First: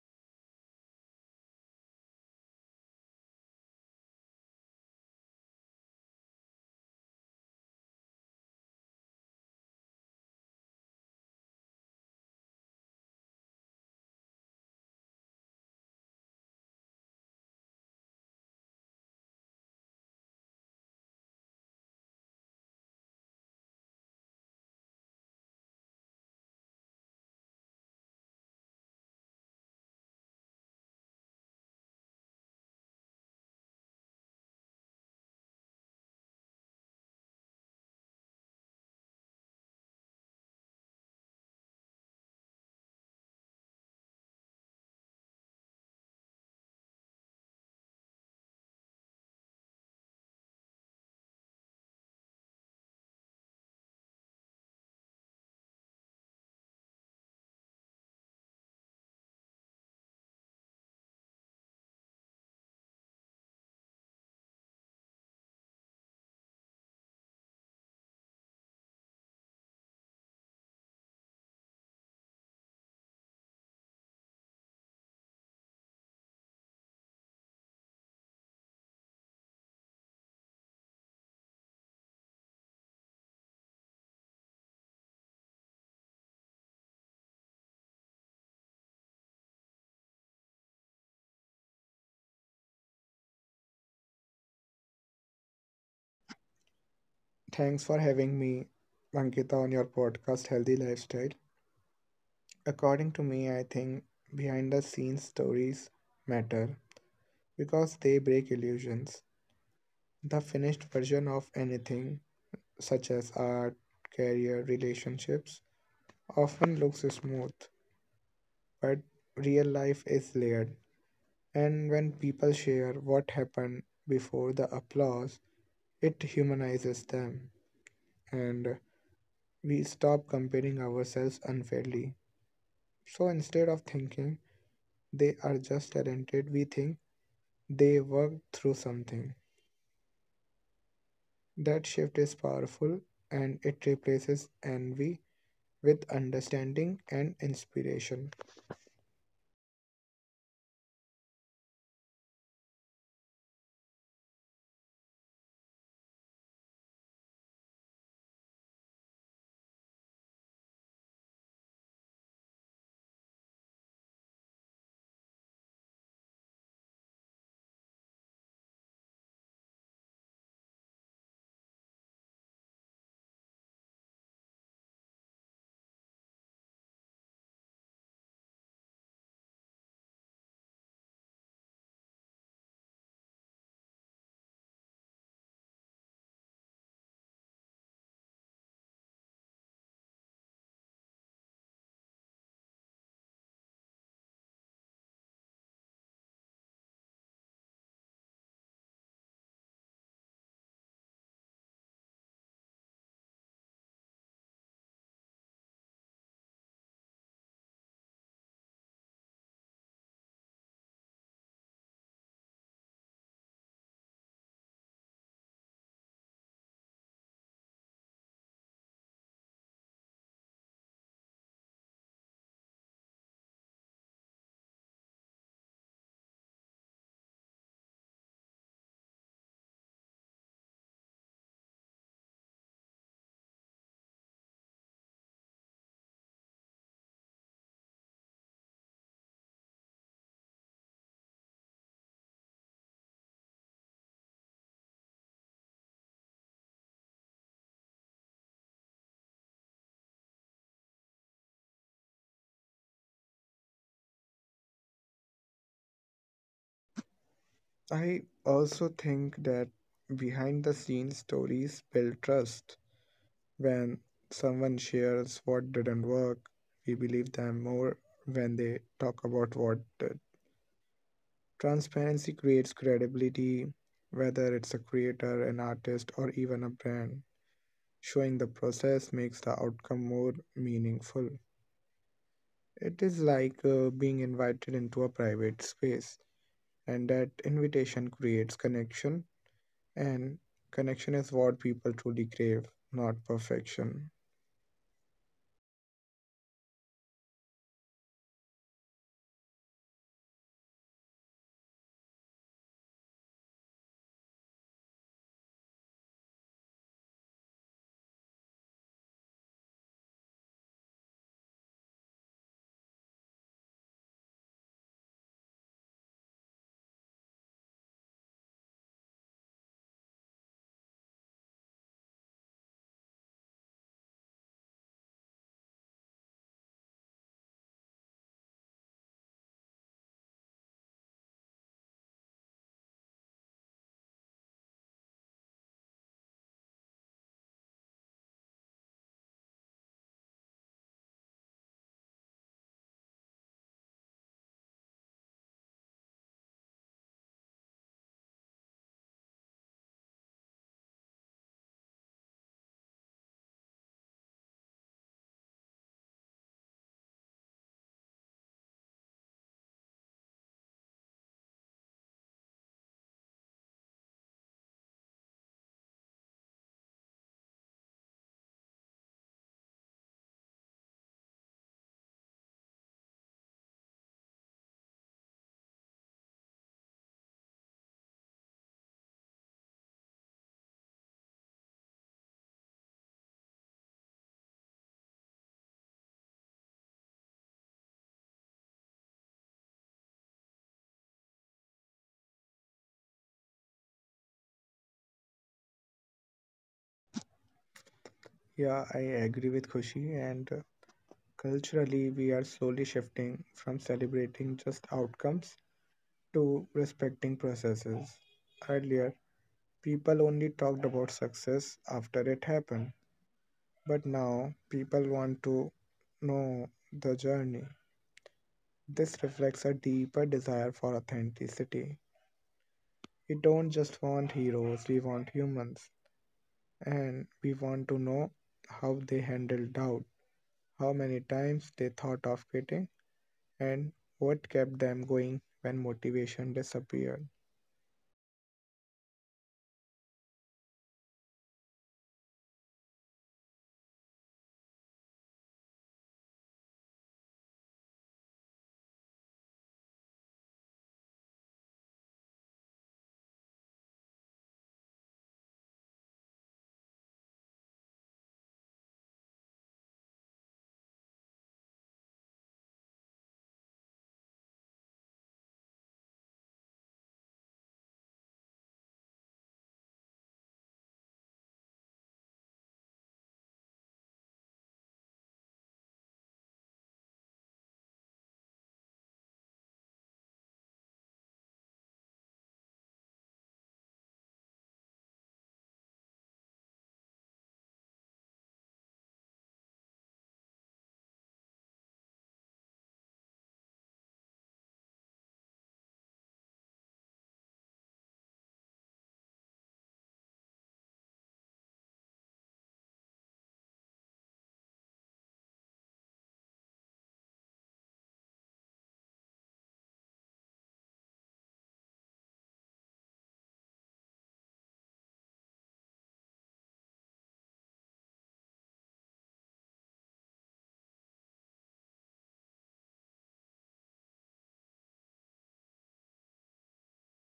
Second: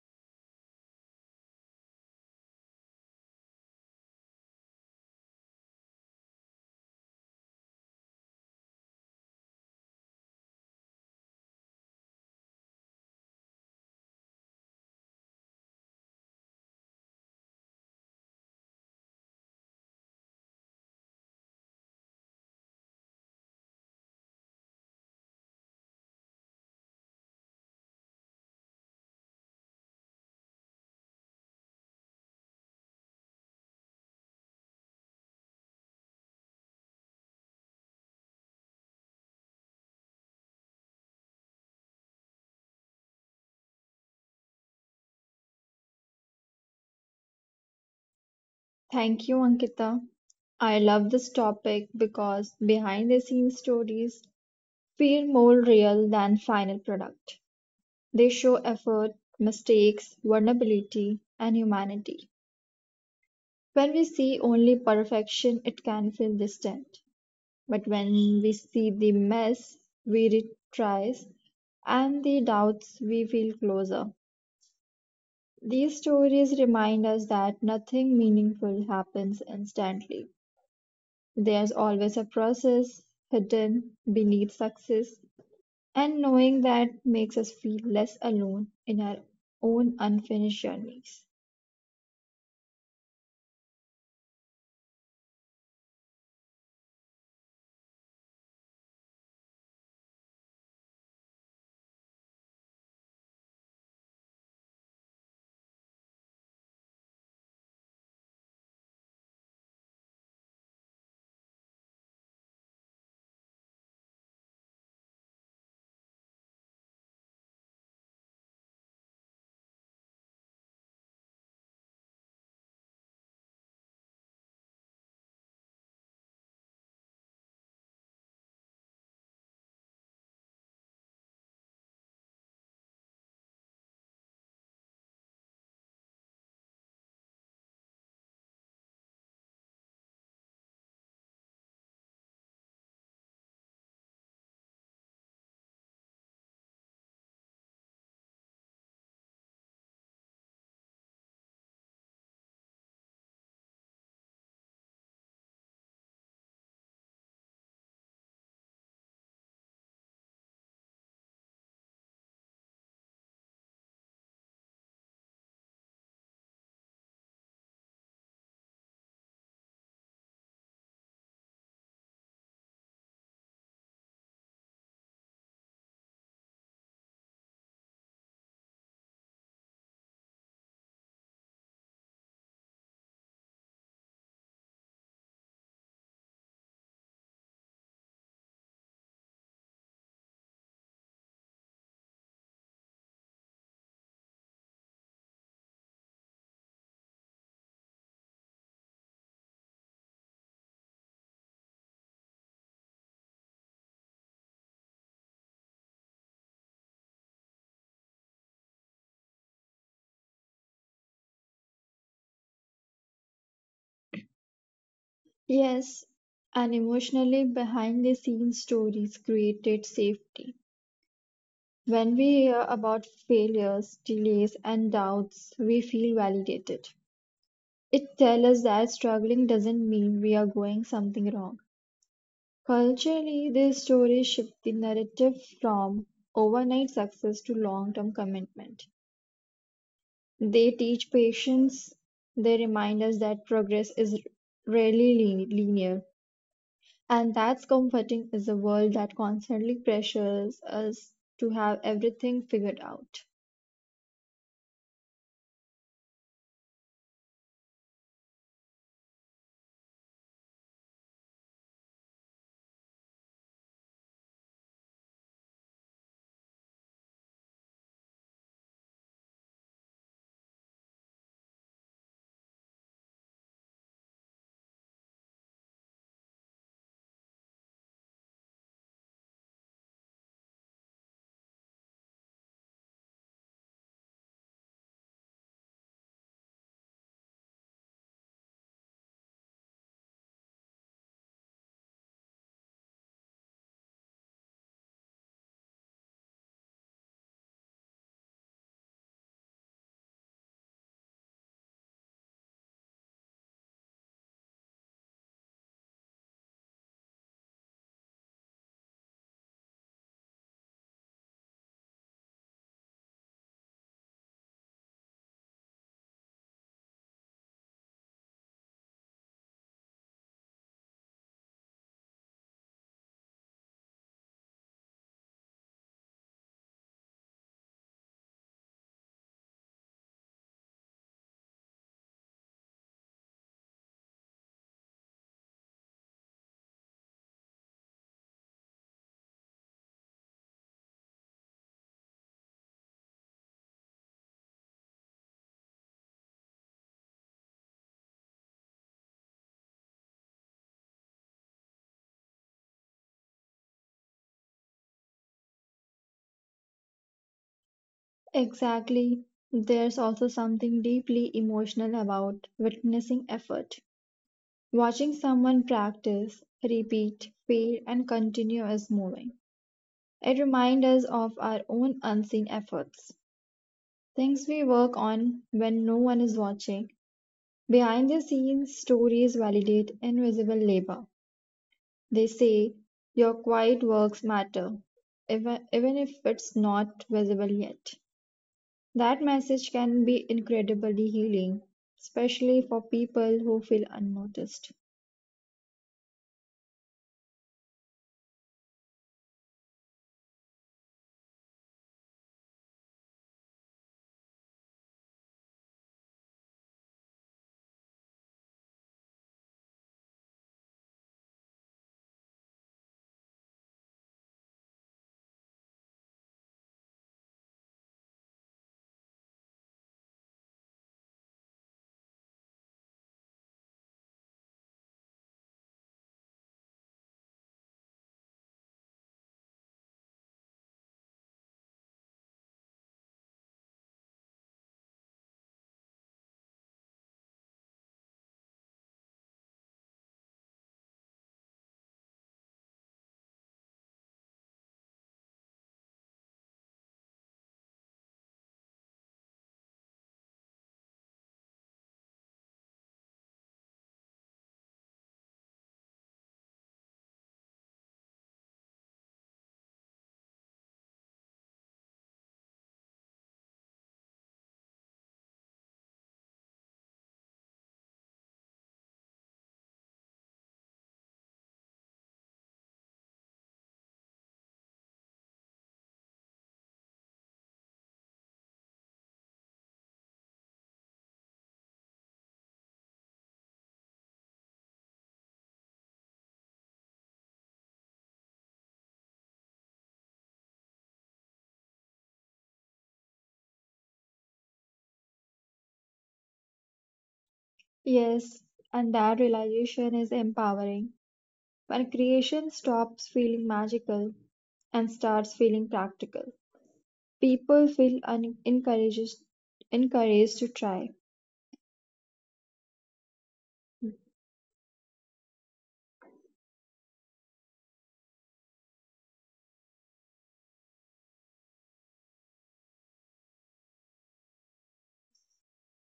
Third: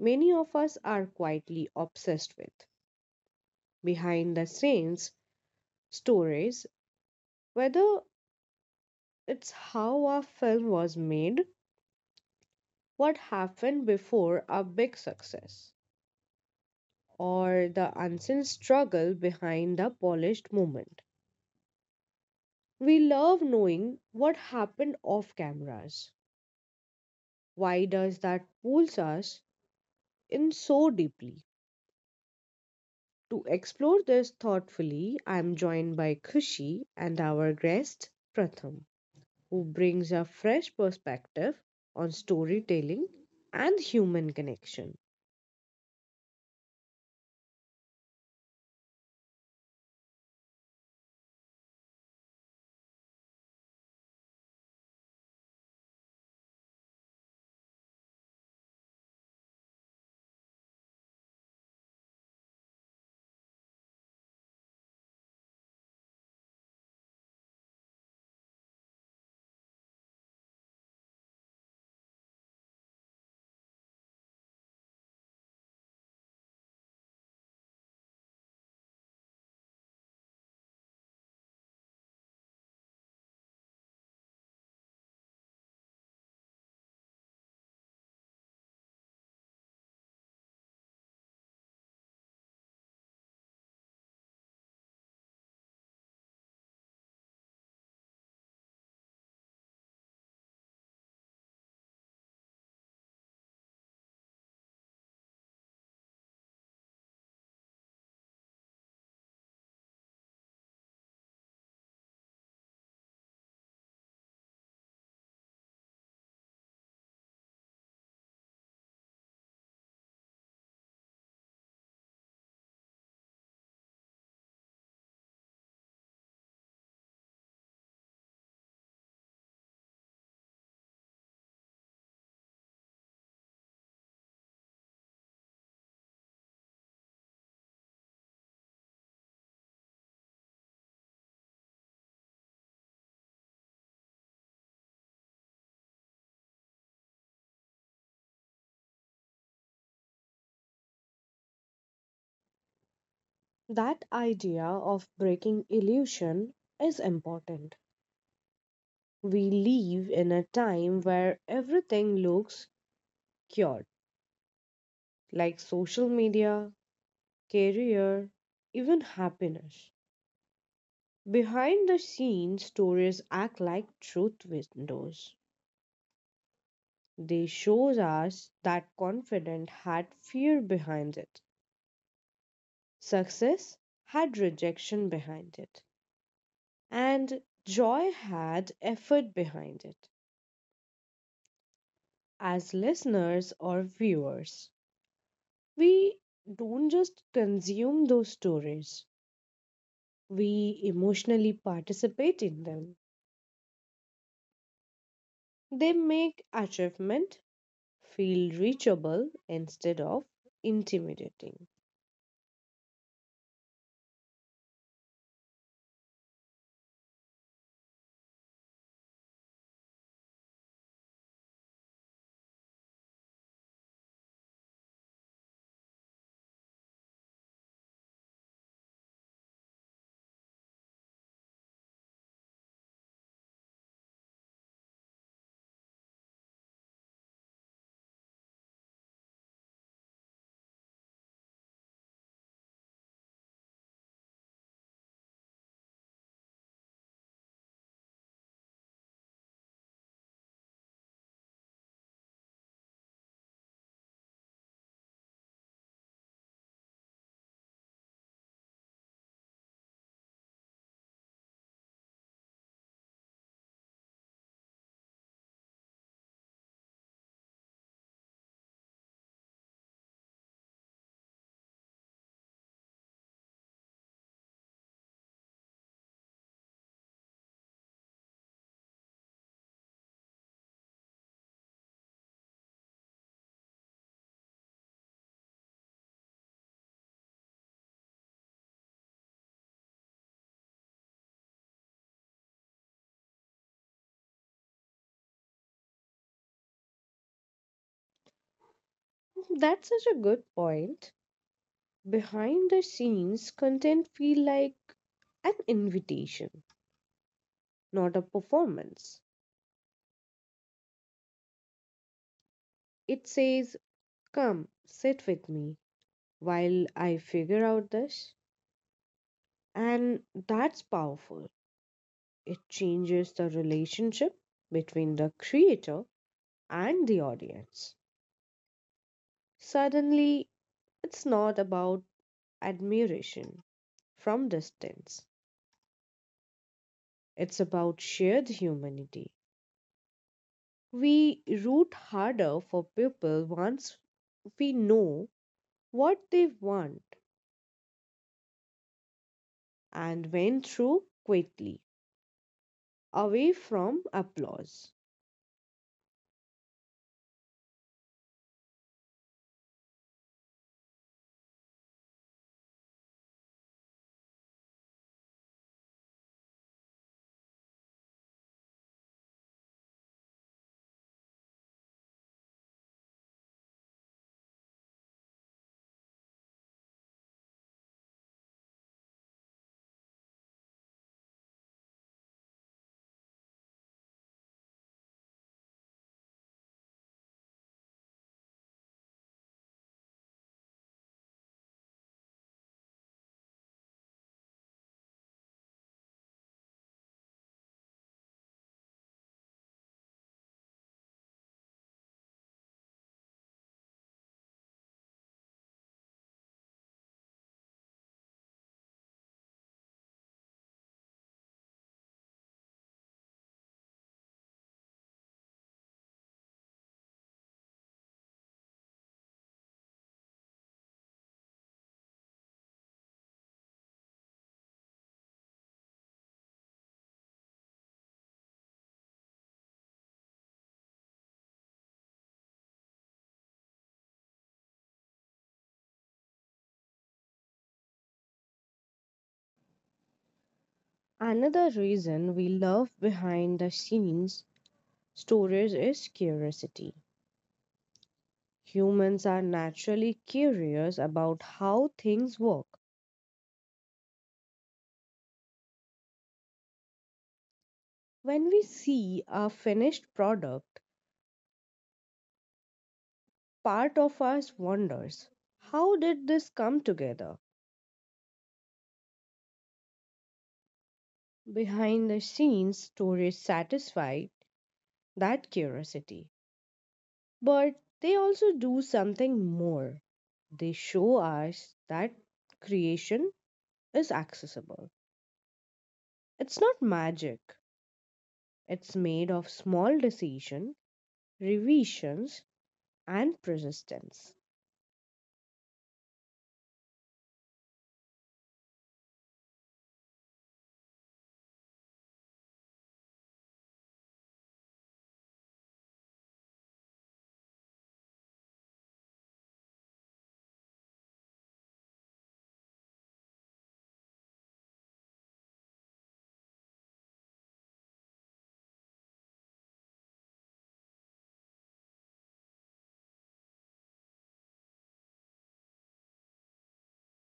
many of us are quietly obsessed with behind the scenes stories, whether it's how a film was made, what happened before a big success, or the unseen struggle behind the polished moment. We love knowing what happened off cameras. Why does that pulls us in so deeply? To explore this thoughtfully, I am joined by Kushi and our guest Pratham, who brings a fresh perspective on storytelling and human connection. Thank you, Ankita. I love this topic because behind the scenes stories feel more real than final product. They show effort, mistakes, vulnerability, and humanity. When we see only perfection, it can feel distant. But when we see the mess, we retries, and the doubts, we feel closer. These stories remind us that nothing meaningful happens instantly. There's always a process hidden beneath success, and knowing that makes us feel less alone in our own unfinished journeys. Thanks for having me, Ankita, on your podcast, Healthy Lifestyle. According to me, I think behind the scenes stories matter because they break illusions. The finished version of anything, such as art, career, relationships, often looks smooth, but real life is layered. And when people share what happened before the applause, it humanizes them, and we stop comparing ourselves unfairly. So instead of thinking they are just talented, we think they work through something. That shift is powerful and it replaces envy with understanding and inspiration. That idea of breaking illusion is important. We live in a time where everything looks cured, like social media, career, even happiness. Behind the scenes, stories act like truth windows. They shows us that confidence had fear behind it, success had rejection behind it, and joy had effort behind it. As listeners or viewers, we don't just consume those stories, we emotionally participate in them. They make achievement feel reachable instead of intimidating. Yes, and emotionally behind the scenes stories created safety. When we hear about failures, delays, and doubts, we feel validated. It tells us that struggling doesn't mean we are going something wrong. Culturally, these stories shift the narrative from overnight success to long-term commitment. They teach patience, they remind us that progress is rarely linear, and that's comforting is a world that constantly pressures us to have everything figured out. I also think that behind the scenes stories build trust. When someone shares what didn't work, we believe them more when they talk about what did. Transparency creates credibility, whether it's a creator, an artist, or even a brand. Showing the process makes the outcome more meaningful. It is like being invited into a private space, and that invitation creates connection, and connection is what people truly crave, not perfection. That's such a good point. Behind the scenes, content feel like an invitation, not a performance. It says, "Come, sit with me while I figure out this." And that's powerful. It changes the relationship between the creator and the audience. Suddenly, it's not about admiration from distance. It's about shared humanity. We root harder for people once we know what they want and went through quickly, away from applause. Exactly. There's also something deeply emotional about witnessing effort. Watching someone practice, repeat, fail, and continue is moving. It reminds us of our own unseen efforts, things we work on when no one is watching. Behind the scenes, stories validate invisible labor. They say your quiet works matter, even if it's not visible yet. That message can be incredibly healing, especially for people who feel unnoticed. Yeah, I agree with Khushi, and culturally, we are slowly shifting from celebrating just outcomes to respecting processes. Earlier, people only talked about success after it happened, but now people want to know the journey. This reflects a deeper desire for authenticity. We don't just want heroes, we want humans. And we want to know how they handled doubt, how many times they thought of quitting, and what kept them going when motivation disappeared. Another reason we love behind the scenes stories is curiosity. Humans are naturally curious about how things work. When we see a finished product, part of us wonders, how did this come together? Behind the scenes, stories satisfy that curiosity, but they also do something more. They show us that creation is accessible. It's not magic, it's made of small decision, revisions, and persistence. Yes, and that realization is empowering. When creation stops feeling magical and starts feeling practical, people feel encouraged to try.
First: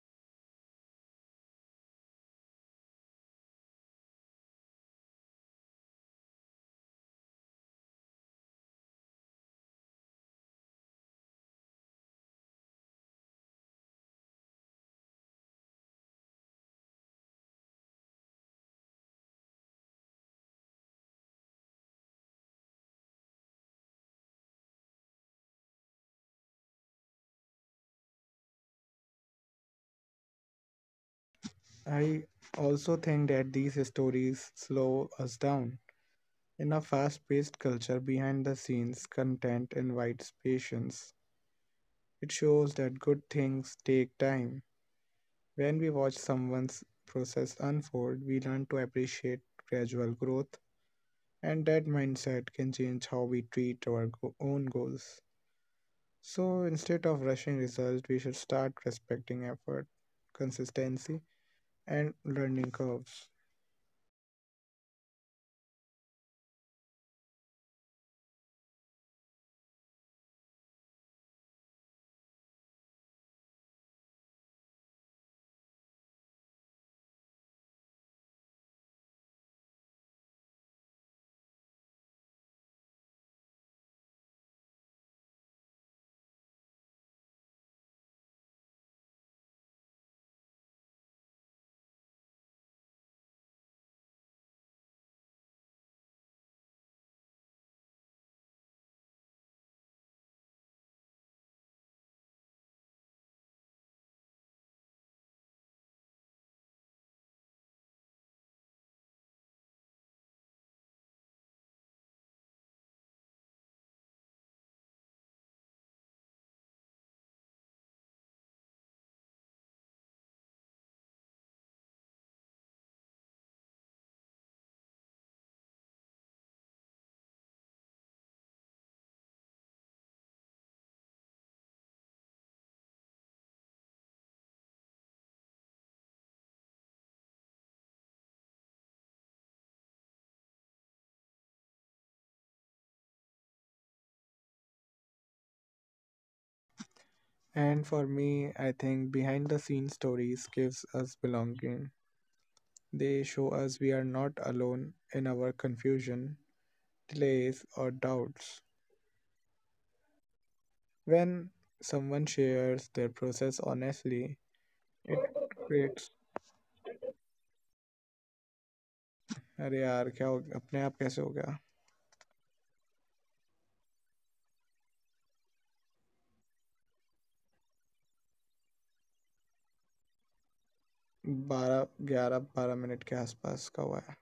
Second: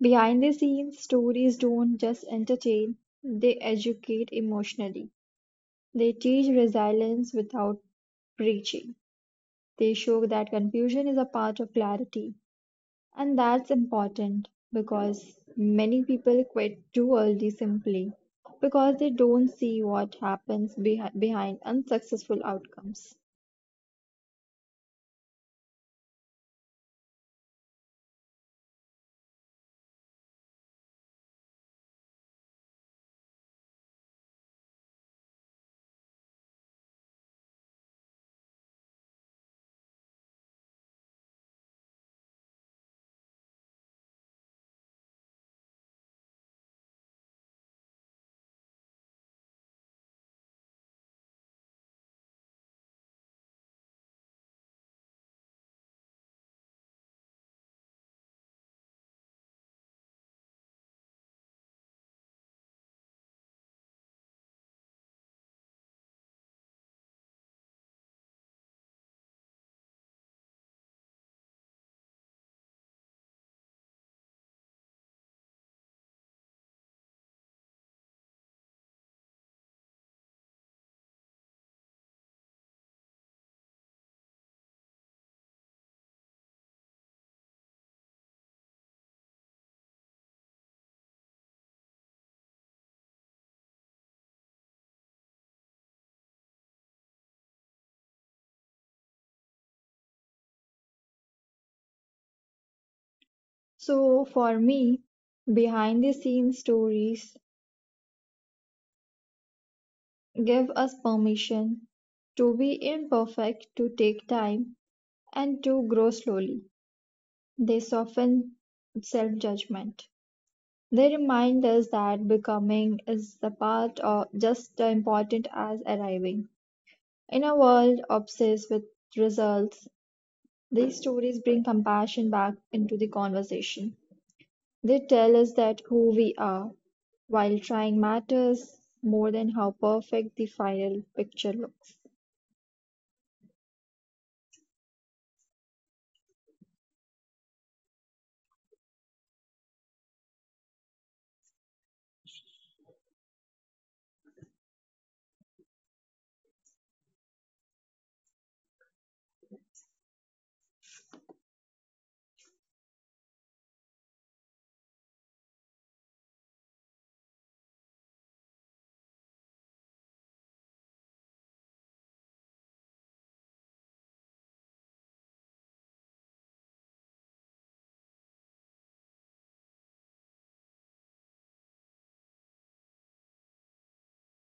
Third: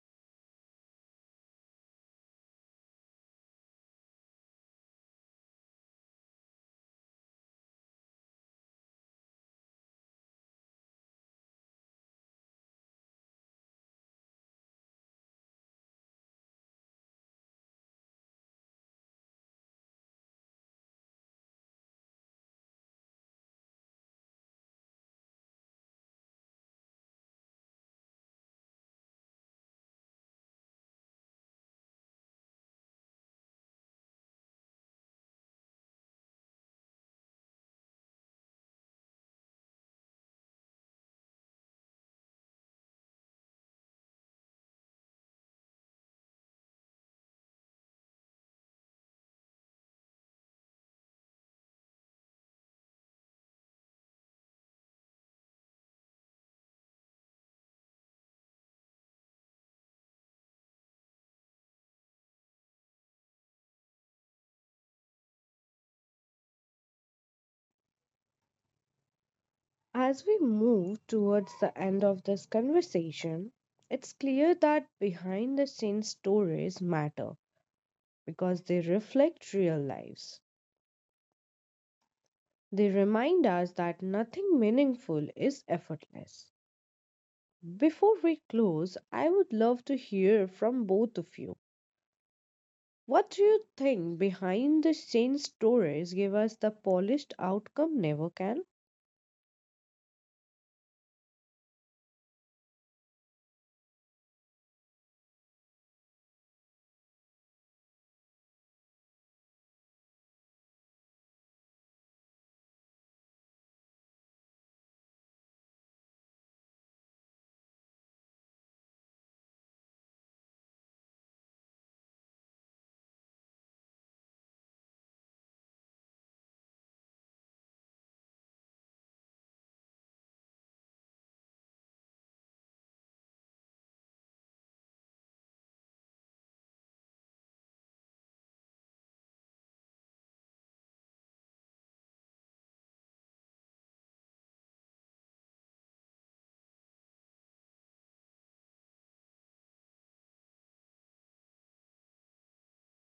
Behind the scenes, stories don't just entertain, they educate emotionally. They teach resilience without preaching. They show that confusion is a part of clarity. And that's important because many people quit too early simply because they don't see what happens behind unsuccessful outcomes. I also think that these stories slow us down. In a fast paced culture, behind the scenes content invites patience. It shows that good things take time. When we watch someone's process unfold, we learn to appreciate gradual growth, and that mindset can change how we treat our own goals. So instead of rushing results, we should start respecting effort, consistency, and learning curves. As we move towards the end of this conversation, it's clear that behind the scenes stories matter because they reflect real lives. They remind us that nothing meaningful is effortless. Before we close, I would love to hear from both of you. What do you think behind the scenes stories give us the polished outcome never can? So, for me, behind the scenes stories give us permission to be imperfect, to take time, and to grow slowly. They soften self judgment. They remind us that becoming is the part of just as important as arriving. In a world obsessed with results, these stories bring compassion back into the conversation. They tell us that who we are while trying matters more than how perfect the final picture looks. And for me, I think behind the scenes stories gives us belonging. They show us we are not alone in our confusion, delays, or doubts. When someone shares their process honestly, it creates अरे यार क्या हो गया अपने आप कैसे हो गया बारह ग्यारह बारह मिनट के आसपास का हुआ है